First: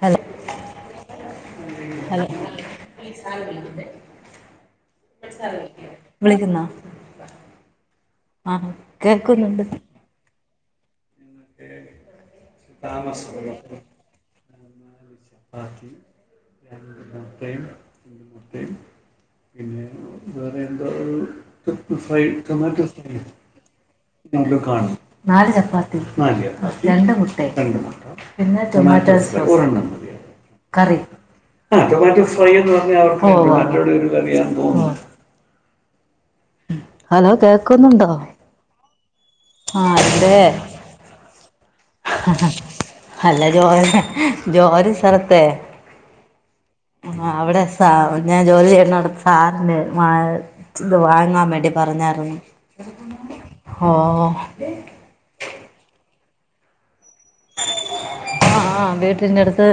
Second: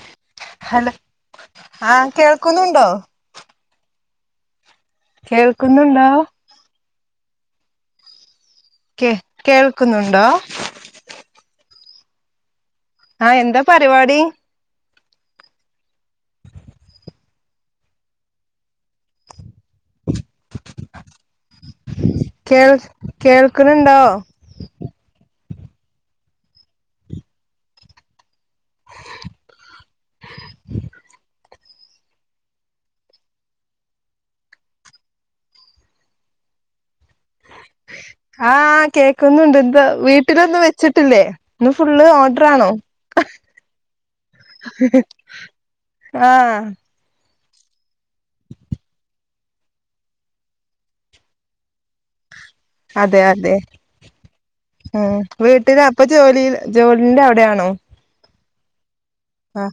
Hello hello ആ hello കേൾക്കുന്നുണ്ടോ കേൾക്കുന്നുണ്ടോ വിളിക്കുന്നാ കേ കേക്കുന്നുണ്ട് കേൾക്കുന്നുണ്ടോ [inaudible] ആ എന്താ പരിപാടി [unintelligible] പിന്നെ എന്താ ഒരു ഫൈ കേൾ ടൊമാറ്റോ ഫ്രൈ കേൾക്കുന്നുണ്ടോ [unintelligible] കാണും നാല് ചപ്പ [unintelligible] മതിയോ രണ്ട് മുട്ട ഉം പിന്നെ ടൊമാറ്റോ കറി ആ ടൊമാറ്റോ ഫ്രൈ എന്ന് പറഞ്ഞാ അവർക്ക്മാറ്റോട് ഒരു കറിയ തോന്നുന്നു ഹലോ കേക്കുന്നു ണ്ടോ ആ കേക്കൊന്നു ഉണ്ട് എന്ത വീട്ടിലൊന്നും വെച്ചിട്ടില്ലേ ഇന്ന് ഫുള്ള് ഓർഡർ ആണോ അല്ല ജോ ജോലി സ്ഥല ത്തെ ആ ആ അവിടെ സാ ഞാൻ ജോലി ചെയ്യണവിടെ സാറിന് ഇത് വാങ്ങാൻ വേണ്ടി പറഞ്ഞായിരുന്നു അതെ അതെ ഓഹ് ഉം വീട്ടില അപ്പ ജോലി ജോലിന്റെ അവിടെയാണോ ആ ആ വീട്ട വീടിൻ്റെ അടുത്ത് ആഹ്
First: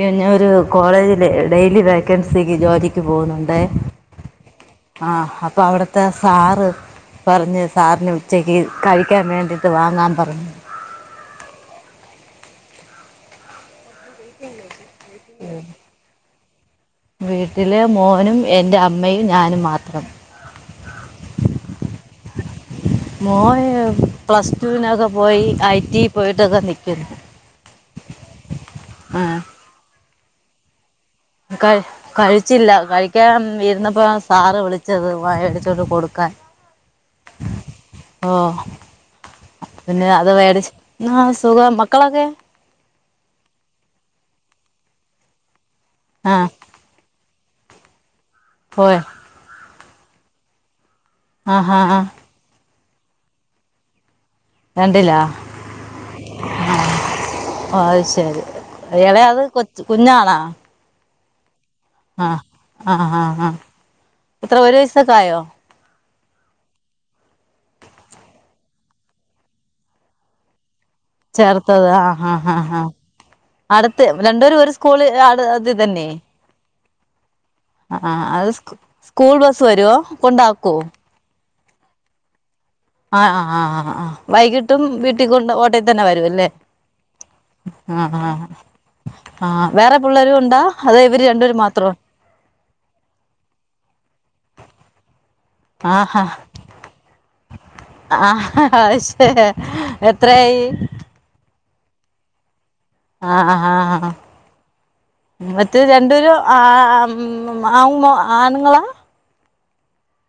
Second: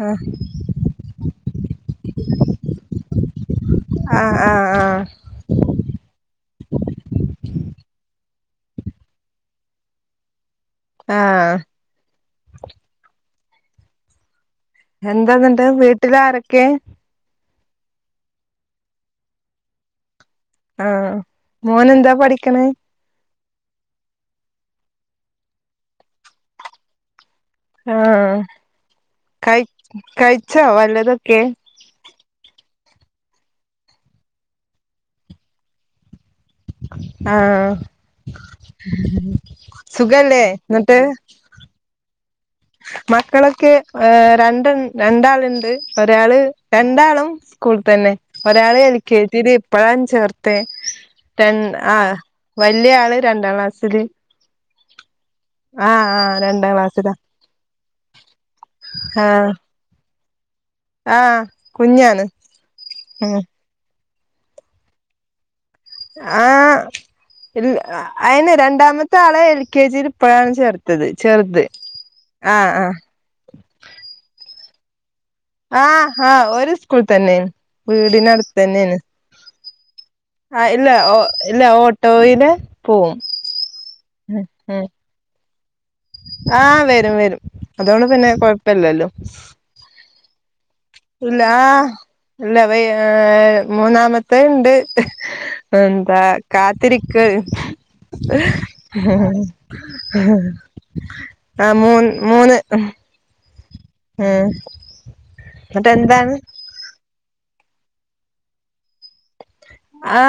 ഞാൻ ആഹ് ഒരു കോളേജിൽ ഡെയിലി വേക്കൻസിക്ക് ജോലിക്ക് പോകുന്നുണ്ട് ആ ആ അപ്പൊ അവിടുത്തെ സാറ് പറഞ്ഞത് സാറിന് ഉച്ചയ്ക്ക് കഴിക്കാൻ വേണ്ടിയിട്ട് വാങ്ങാൻ പറഞ്ഞു ആഹ് [inaudible] എന്താന്നണ്ട് വീട്ടിൽ ആരൊക്കെ വീട്ടിലെ മോനും എൻ്റെ അമ്മയും ഞാനും മാത്രം ആ മോന് എന്താ പഠിക്കണേ മോന് പ്ലസ് ടുവിനൊക്കെ പോയി ഐ ടി പോയിട്ടൊക്കെ നിൽക്കുന്നു ആഹ് കഴി കഴിച്ചോ വല്ലതും ക കഴിച്ചില്ല കഴിക്കാൻ ഇരുന്നപ്പോ സാറ് വിളിച്ചത് വടിച്ചോട്ട് കൊടുക്കാൻ ആ ഓ പിന്നെ അത് സുഖല്ലേ മേടിച്ച് എന്നിട്ട് സുഖം മക്കളൊക്കെ മക്കളൊക്കെ ഏ രണ്ട രണ്ടാളുണ്ട് ഒരാള് ആ രണ്ടാളും സ്കൂള തന്നെ ഒരാള് എൽ പോയോ കെ ജി ല് ഇപ്പയം ചേർത്തിയെ ര ആഹ് ആഹ് ആ ആഹ് വലിയ ആള് രണ്ടാം ക്ലാസ്സിൽ രണ്ടിലാ ആ ആ രണ്ടാം ക്ലാസ്സിലാ അത് ശെരി എളെ ആൾ കൊച് കുഞ്ഞാണാ ആഹ് ആ ആ ആഹ് ആ ഇത്ര ഒരു വയസൊക്കെ ആയോ ആ അയിന് രണ്ടാമത്തെ ആളെ എൽ കെ ജിയിൽ ഇപ്പോഴാണ് ചേർത്തത് ചെറുത് ചേർത്തത് ആ ആ ആഹ് അടുത്ത് രണ്ടരും ഒരു സ്കൂള് അത് ഇത് ആ തന്നെ ആഹ് ഒരു സ്കൂൾ തന്നെയാണ് ആഹ് ആഹ് അത് വീടിനടുത്ത് സ്കൂ തന്നെയാണ് സ്കൂൾ ബസ് വരുവോ ആ കൊണ്ടാക്കുവോ ഇല്ല ഓ ഇല്ല ഓട്ടോ ല് ആ ആ ആ ആ വൈകിട്ടും വീട്ടിൽ കൊണ്ട് വരല്ലേ ആഹ് വരും വരും ആ അതോണ്ട് ആ പിന്നെ കൊഴപ്പല്ലല്ലോ ആ വേറെ പിള്ളേരു ഉണ്ടാ അതോ ഇവര് ഇല്ലാ രണ്ടുപേരും മാത്രോ ഇല്ല വ ഏ മൂന്നാമത്തെ ഉണ്ട് എന്താ ആഹാ കാത്തിരിക്ക് ആഹ് അത് ഹ ശരി എത്രയായി [inaudible] ആ മൂ മൂന്ന് ആ ആ ആ ഉം മറ്റെ ന്നട്ട് എന്താണ് രണ്ടൂപേരും ആ ആ മ് അ ആ ആഉമ്മ ആണ്ങ്ങളാ ആ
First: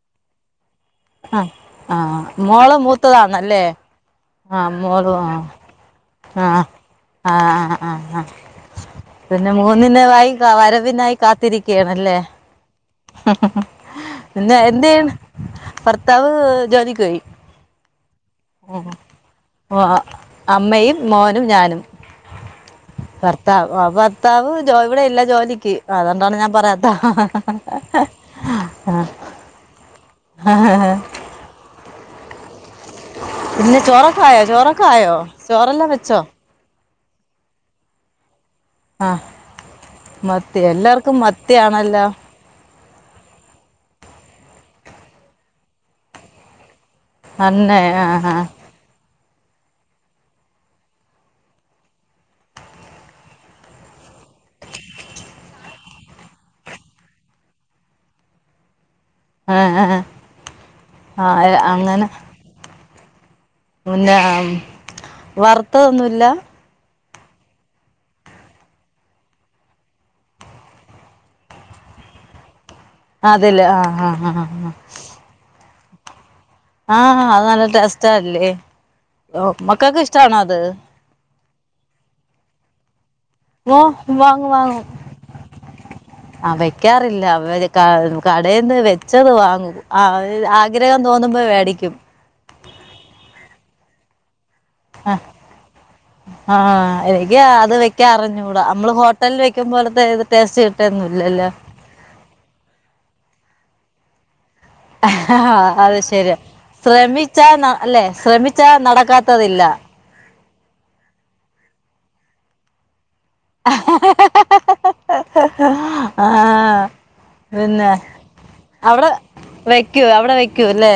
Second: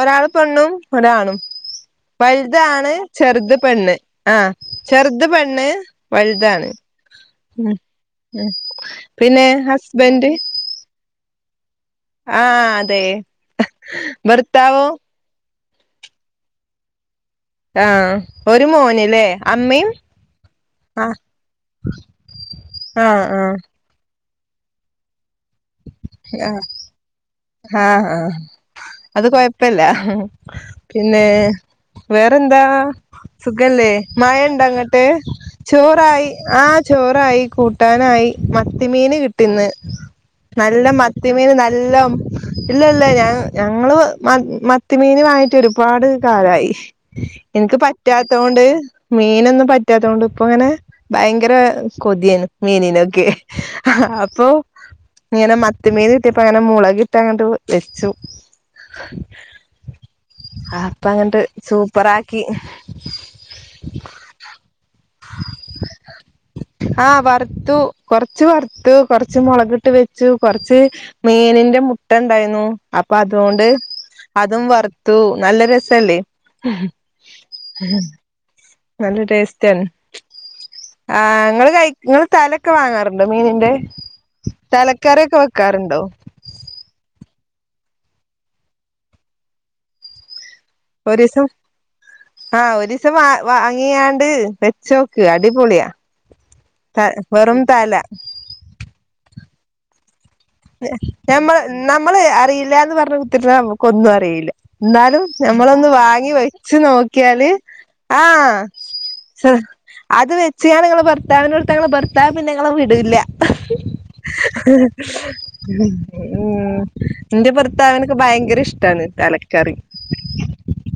ഒരാൾ പെണ്ണും ഒരാണും ആഹ് ആഹ് മോള് വലുതാണ് ചെറുത് മൂത്തതാണല്ലേ പെണ്ണ് ആ ആഹ് മോള് ചെറുത് ആഹ് പെണ്ണ് ആഹ് വൽതാണ് ആഹ് മ് ആഹ് ആഹ് ആഹ് മ് പിന്നെ ഹസ്ബൻഡ് ണല്ലേ ആഹ് അതെ പിന്നെ ഭർത്താവോ എന്ത്യ്യ്യാണ് ഭർത്താവ് ജോലിക്ക് പോയി ആ ഒരു മോനല്ലേ അമ്മയും അമ്മയും ആ മോനും ഞാനും ആഹ് ആഹ് ഭർത്താവ് വ ഭർത്താവ് ഇവിടെ ഇല്ല ജോലിക്ക് അതുകൊണ്ടാണ് ഞാൻ ആഹ് പറയാത്ത ആഹ് അത് കൊഴപ്പില്ല ആഹ് പിന്നെ വേറെന്താ പിന്നെ സുഖല്ലേ ചോറൊക്കെ മഴ ആയോ ഇണ്ട ചോറൊക്കെ ങ്ങട്ട് ആയോ ചോറെല്ലാം വെച്ചോ ചോറായി ആ ചോറായി കൂട്ടാനായി മത്തി ആ മീന് കിട്ടിന്ന് മത്തി നല്ല എല്ലാവർക്കും മത്തി മീന് നല്ല മത്തിയാണല്ലോ ഇല്ല ഇല്ല ഞ ഞങ്ങള് മത്തി മീന് വാങ്ങിട്ട് ഒരുപാട് കാലായി എനിക്ക് അന്നെ ആ പറ്റാത്ത കൊണ്ട് ആ, മീനൊന്നും പറ്റാത്ത കൊണ്ട് ഇപ്പ അങ്ങനെ ഭയങ്കര കൊതിയാണ് മീനിനൊക്കെ അപ്പൊ ഇങ്ങനെ മത്തി മീന് കിട്ടിയപ്പോ അങ്ങനെ മുളകിട്ട്അങ്ങട്ട വച്ചു ആ, അപ്പ ആ, അങ്ങട്ട് അങ്ങനെ സൂപ്പറാക്കി പിന്നെ ഉം, വറുത്തതൊന്നുമില്ല ആ വറുത്തു കൊറച്ച് വറുത്തു കൊറച്ച് മുളകിട്ട് വെ ച്ചു കൊറച്ച് മീനിന്റെ മുട്ട ഇണ്ടായിരുന്നു അപ്പൊ അതില് അതുകൊണ്ട് ആ ആ അതും വറുത്തു നല്ല ര ആഹ അത് നല്ല ട്ടെസ്റ്റല്ലേ നല്ല ടേസ്റ്റ് ആണ് ആ നിങ്ങള് കൈ ങ്ങള് തലൊക്കെ വാങ്ങാറ് മീനിന്റെ ഓ വാങ്ങും വാങ്ങും തലക്കാറിക്കെ വെക്കാറുണ്ടോ കടന്ന് വെച്ചത് വാങ്ങും ആഗ്രഹം ഒരുസം തോന്നുമ്പോൾ മേടിക്കും ആഹ ഒരിസം വ വാങ്ങിയാണ്ട് ആ വെച്ചോക്ക് അടിപൊളിയാ ആ ത എനിക്ക് വെറും അത് തല വെക്കാ അറിഞ്ഞൂടാ നമ്മള് ഹോട്ടല വ വെക്കുമ്പോളത്തെ നമ്മ നമ്മള് അറിയില്ലന്ന് പറഞ്ഞ കുത്തിരിന്നാ നമുക്ക് ഒന്നും അറിയില്ല എന്നാലും ഞമ്മളൊന്ന് അത് വാങ്ങി ശരി വെച്ച് ശ്രമിച്ചാ നോക്കിയാല് ന- അല്ലേ ആഹ ശ്രമിച്ചാ നടക്കാത്തതില്ല അത് വെ ചെയ്യാൻ നിങ്ങള ഭർത്താവിനോടുത്ത് ഭർത്താവ് പിന്നെ ങ്ങളെ വിടില്ല ആ ഉ എന്റെ പിന്നെ ഭർത്താവിനൊക്കെ ഭയങ്കര ഇഷ്ടാണ് അവിടെ തലക്കറി വെക്കൂ അവിടെ വെക്കൂ അല്ലേ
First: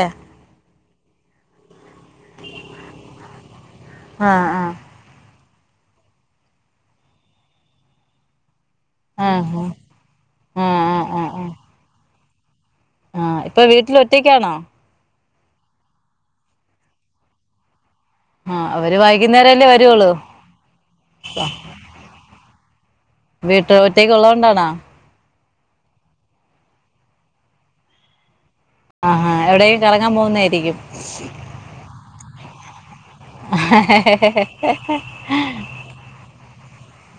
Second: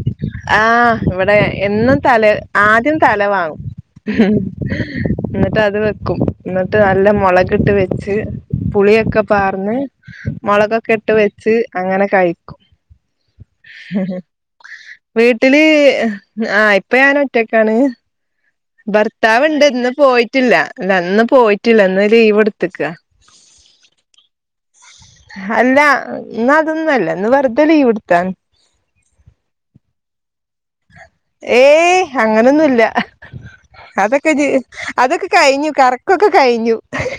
ആഹ് ഇവിടെ എന്നും തല ആദ്യം തല വാങ്ങും ആ ആ ന്നട്ട് അത് വെക്കും എന്നിട്ട് നല്ല മുളക് ഇട്ട് വെച്ച് പുളി ആ ആ. പാർന്ന് ആ മുളകൊക്കെ ഇട്ട് വെച്ച് അങ്ങനെ കഴി ആഹ ഇപ്പൊ വീട്ടിൽ ഒറ്റയ്ക്കാണോ വീട്ടില് ആഹ് ഇപ്പ ഞാന ഒറ്റക്കാണ് ആ അവര് ഭർത്താവ് ഇണ്ട് വൈകുന്നേരല്ലേ ഇന്ന് വരുവുള്ളൂ പോയിട്ടില്ല അന്ന് പോയിട്ടില്ല ഇന്ന് ലീവ് എടുത്ത്ക്കാ വീട്ടില ഒറ്റയ്ക്ക ഉള്ളതത് കൊണ്ടാണാ അല്ല ഇന്നു അതൊന്നുംല്ല ഇന്ന് വെറുതെ ലീവ്ടുത്താതാ ആഹാ എവിടെേക്കും കറങ്ങാൻ പോകുന്നതായിരിക്കും ഏയ് അങ്ങനൊന്നുംല്ല അതൊക്കെ പോകുന്നതായിരിക്കും അതൊക്കെ കഴിഞ്ഞു കറക്കൊക്കെ കഴിഞ്ഞു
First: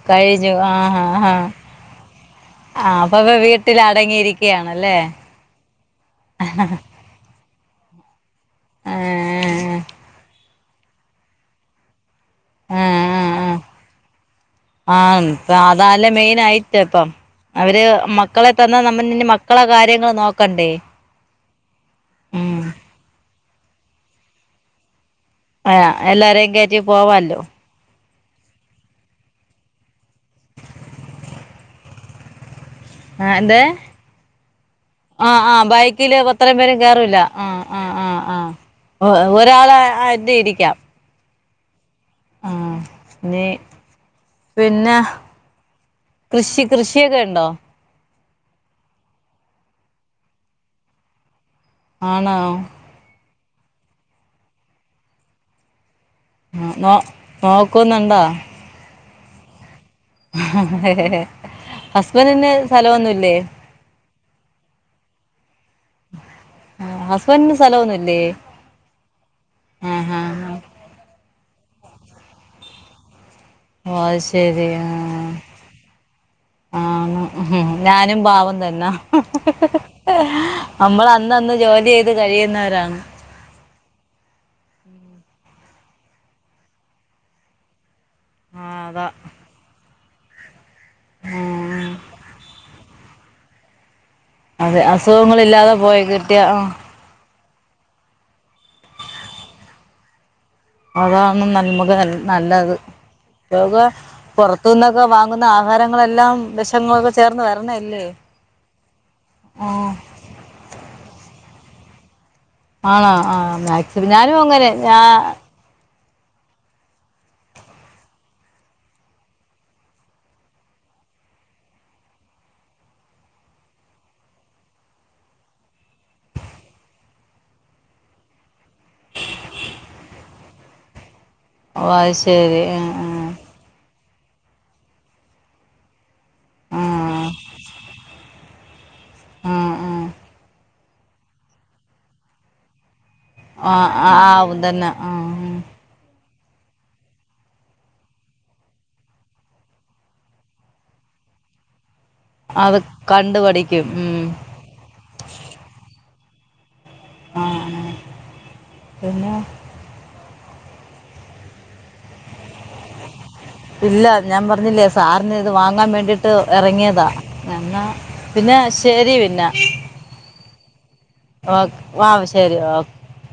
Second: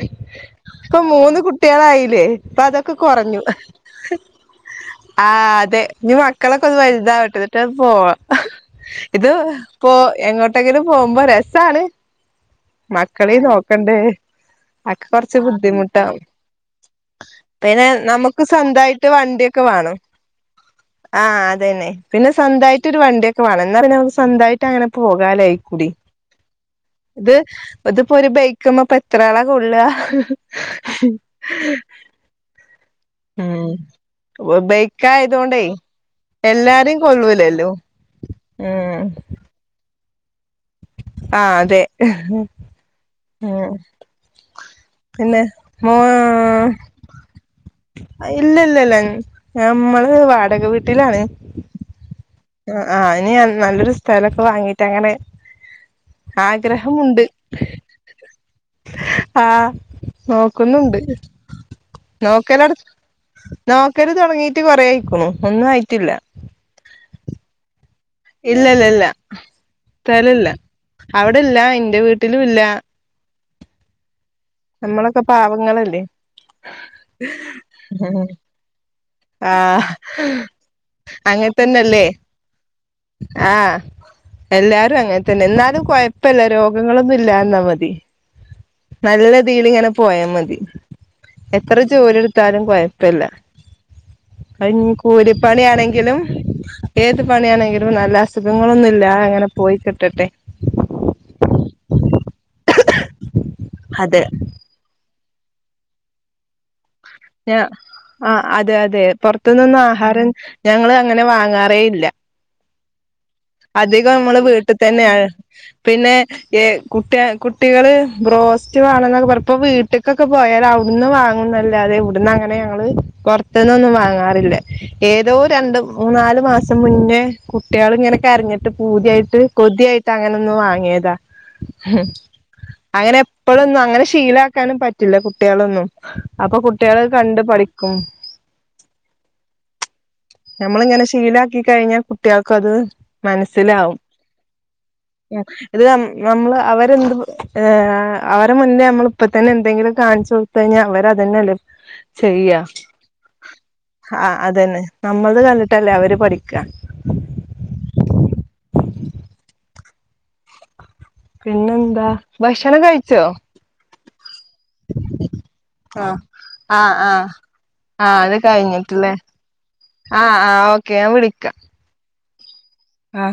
കഴിഞ്ഞു ആഹ് ഇപ്പൊ ആഹ് മൂന്ന് ആഹ് കുട്ടികളായില്ലേ ഇപ്പൊ അതൊക്കെ ആഹ് അപ്പൊ ഇപ്പൊ കുറഞ്ഞു വീട്ടിൽ അടങ്ങിയിരിക്കയാണല്ലേ ആ അതെ ഇനി മക്കളെൊക്കെ വലുതവട്ടെ ന്നട്ട് വേണം പോവാ ഇത് ഇ ഏഹ് പോ എങ്ങോട്ട് പോകുമ്പോ രസാണ് മക്കളെയും നോക്കണ്ടേ അക്കെ കൊറച്ച് ആഹപ്പ അതല്ല ബുദ്ധിമുട്ടാവും മെയിൻ ആയിട്ട് ഇപ്പം അവര് പിന്നെ നമുക്ക് മക്കളെ തന്നാ നമ്മ സ്വന്തായിട്ട് ഇ മക്കളെ വണ്ടിയൊക്കെ വേണം കാര്യങ്ങള്ൾ നോക്കണ്ടേ ആഹ് അതന്നെ പിന്നെ ഉം സ്വന്തമായിട്ട് ഒരു വണ്ടിയൊക്കെ വേണംന്ന് പറഞ്ഞ ന സ്വന്തമായിട്ട് അങ്ങനെ പോകാലായിക്കൂടി ആഹ് എല്ലാരെയും കയറ്റി ഇത് പോവാല്ലോ ഇത് ഇപ്പൊ ഒരു ബൈക്ക്മ്മ പോപ്പ എത്രാളാ കൊള്ള ആഹ എന്താ ആഹ ആഹ ബൈക്കായതോണ്ടേ ബൈക്കില് ഇപ്പത്രയും പേരും എല്ലാരിം കേയറില്ല ആ കൊള്ളൂലല്ലോ ആ് ആ ആ ഉം ആഹ ഒരാള ഇത് ഇരിക്കാം ആഹ അതെ ഉം ആഹ് ഇനി പിന്നെ പിന്നെ മ കൃഷി കൃഷിയൊക്കെ ഉണ്ടോ ഇല്ല ഇല്ലല്ല നമ്മള് വാടക വീട്ടിലാണ് ആണോ ആ ആഹ് ഇനി നല്ലൊരു സ്ഥലൊക്കെ വാങ്ങീട്ട് അങ്ങനെ ആ നോ ആഗ്രഹമുണ്ട് നോക്കുന്നുണ്ടോ ആഹ നോക്കുന്നുണ്ട് ഹസ്ബൻഡിന് നോക്കല് അടു സ്ഥലമൊന്നുമില്ലേ നോക്കല് തുടങ്ങീട്ട് കൊറെ ആയിക്കുണു ഒന്നും ആയിട്ടില്ല ആ ഹസ്ബൻഡിന് സ്ഥലം ഒന്നും ഇല്ലല്ല ഇല്ല ആഹാ സ്ഥലല്ല അവിടെല്ല എന്റെ വീട്ടിലും ഇല്ല ഓ ശരി ആ നമ്മളൊക്കെ പാവങ്ങളല്ലേ ആ ഞാനും പാവും തന്നെ ആഹ് നമ്മൾ അന്ന ന്ന് ജോലി ചെയ്ത് കഴിയുന്നവരാണ് ആഹ എല്ലാരും അങ്ങനെ തന്നെ എന്നാലും കൊഴപ്പല്ല രോഗങ്ങളൊന്നും ഇല്ലന്നാ മതി ആ അതാ നല്ലത്തീലിങ്ങനെ [unintelligible] പോയ മതി എത്ര ഉം ജോലി എടുത്താലും കൊയപ്പില്ല അത് അതെ ഇഞ്ഞി അസുഖങ്ങളില്ലാതെ പോയി കൂലിപ്പണിയാണെങ്കിലും കിട്ടിയ ആ ഏത് പണിയാണെ എങ്കിലും നല്ല അസുഖങ്ങളൊന്നുല്ല അങ്ങനെ പോയി കിട്ടട്ടെ അതാണ് നൻ നമ്മക്ക് നല്ലത് [unintelligible] അതെ പൊറത്തൂന്നൊക്കെ വാങ്ങ് ന്ന ആഹാരങ്ങളെല്ലാം വെശങ്ങളൊക്കെ ഞാ ആ അതെ അതെ പൊറത്ത്ന്നൊന്നും ഉം ആഹാരം ഞങ്ങള് അങ്ങനെ വാങ്ങാ റേല്ല ആണോ ആ മാക്സിമം അധികം ഞാനും മ്മള് അങ്ങനെ ഞാ വീട്ട്തെന്നെ പിന്നെ എ കുട്ടി കുട്ടികള് ബ്രോസ്റ്റ് വാണന്നൊക്കെ പറപ്പോ വീട്ടിക്കൊക്കെ പോയാല് അവ് ന്ന് വാങ്ങുന്നല്ലാതെ ട്ന്നങ്ങനെ ഞങ്ങള് പൊറത്ത്ന്നൊന്നും വാങ്ങാറില്ല ഏതോ രണ്ട്മൂന്നാല് മാസം മുന്നെ ഏ കുട്ട്യാള്ങ്ങനെ കരഞ്ട്ട് പൂതിയായിട്ട് കൊതിയായിട്ട് അങ്ങനൊന്ന് വാങ്യേത ഓ അത് ശരി ആ അങ്ങനെ എപ്പളൊന്നും അങ്ങനെഷ് ശീലാക്കാനും പറ്റില്ല കുട്ട്യാളൊന്നും അപ്പൊ കു ട്ട്യാള് കണ്ട് പഠിക്കും ആ ആ ഞമ്മള്ങ്ങനെ ശീലാക്കി കയ്ഞ്ഞാ കുട്ട്യാക്കത് ആ ആ മനസ്സിലാവും ആ ആവും തന്നെ ആ ഉം. ഇത് നമ്മള് അവരെന്ത് ആ അവരെ മുന്നേ നമ്മളിപ്പത്തെന്നെ എന്തെങ്കിലും കാണിച്ചൊടുത്ത് കയ്ഞ്ഞാ അവര തെന്നെല്ലേ ചെയ്യാ അത് കണ്ട് പഠിക്കും ഉം ആ അതെന്നെ നമ്മളത് കണ്ടിട്ടല്ലേ അവര് പഠിക്കാ ആ അ പിന്നെ പിന്നെന്താ ഭക്ഷണം കഴിച്ചോ ഇല്ല ഞാൻ പറഞ്ഞില്ലേ സാറിന് ഇത് വാങ്ങാൻ ആഹ് വേണ്ടിട്ട് ആഹ് എറങ്ങിയതാ ആഹ് എന്നാ പിന്നെ ശെരി പിന്നാ ആ ആ ഓക്കെ ഞാൻ വിളിക്കാ ആ ശെരി ഓ ആ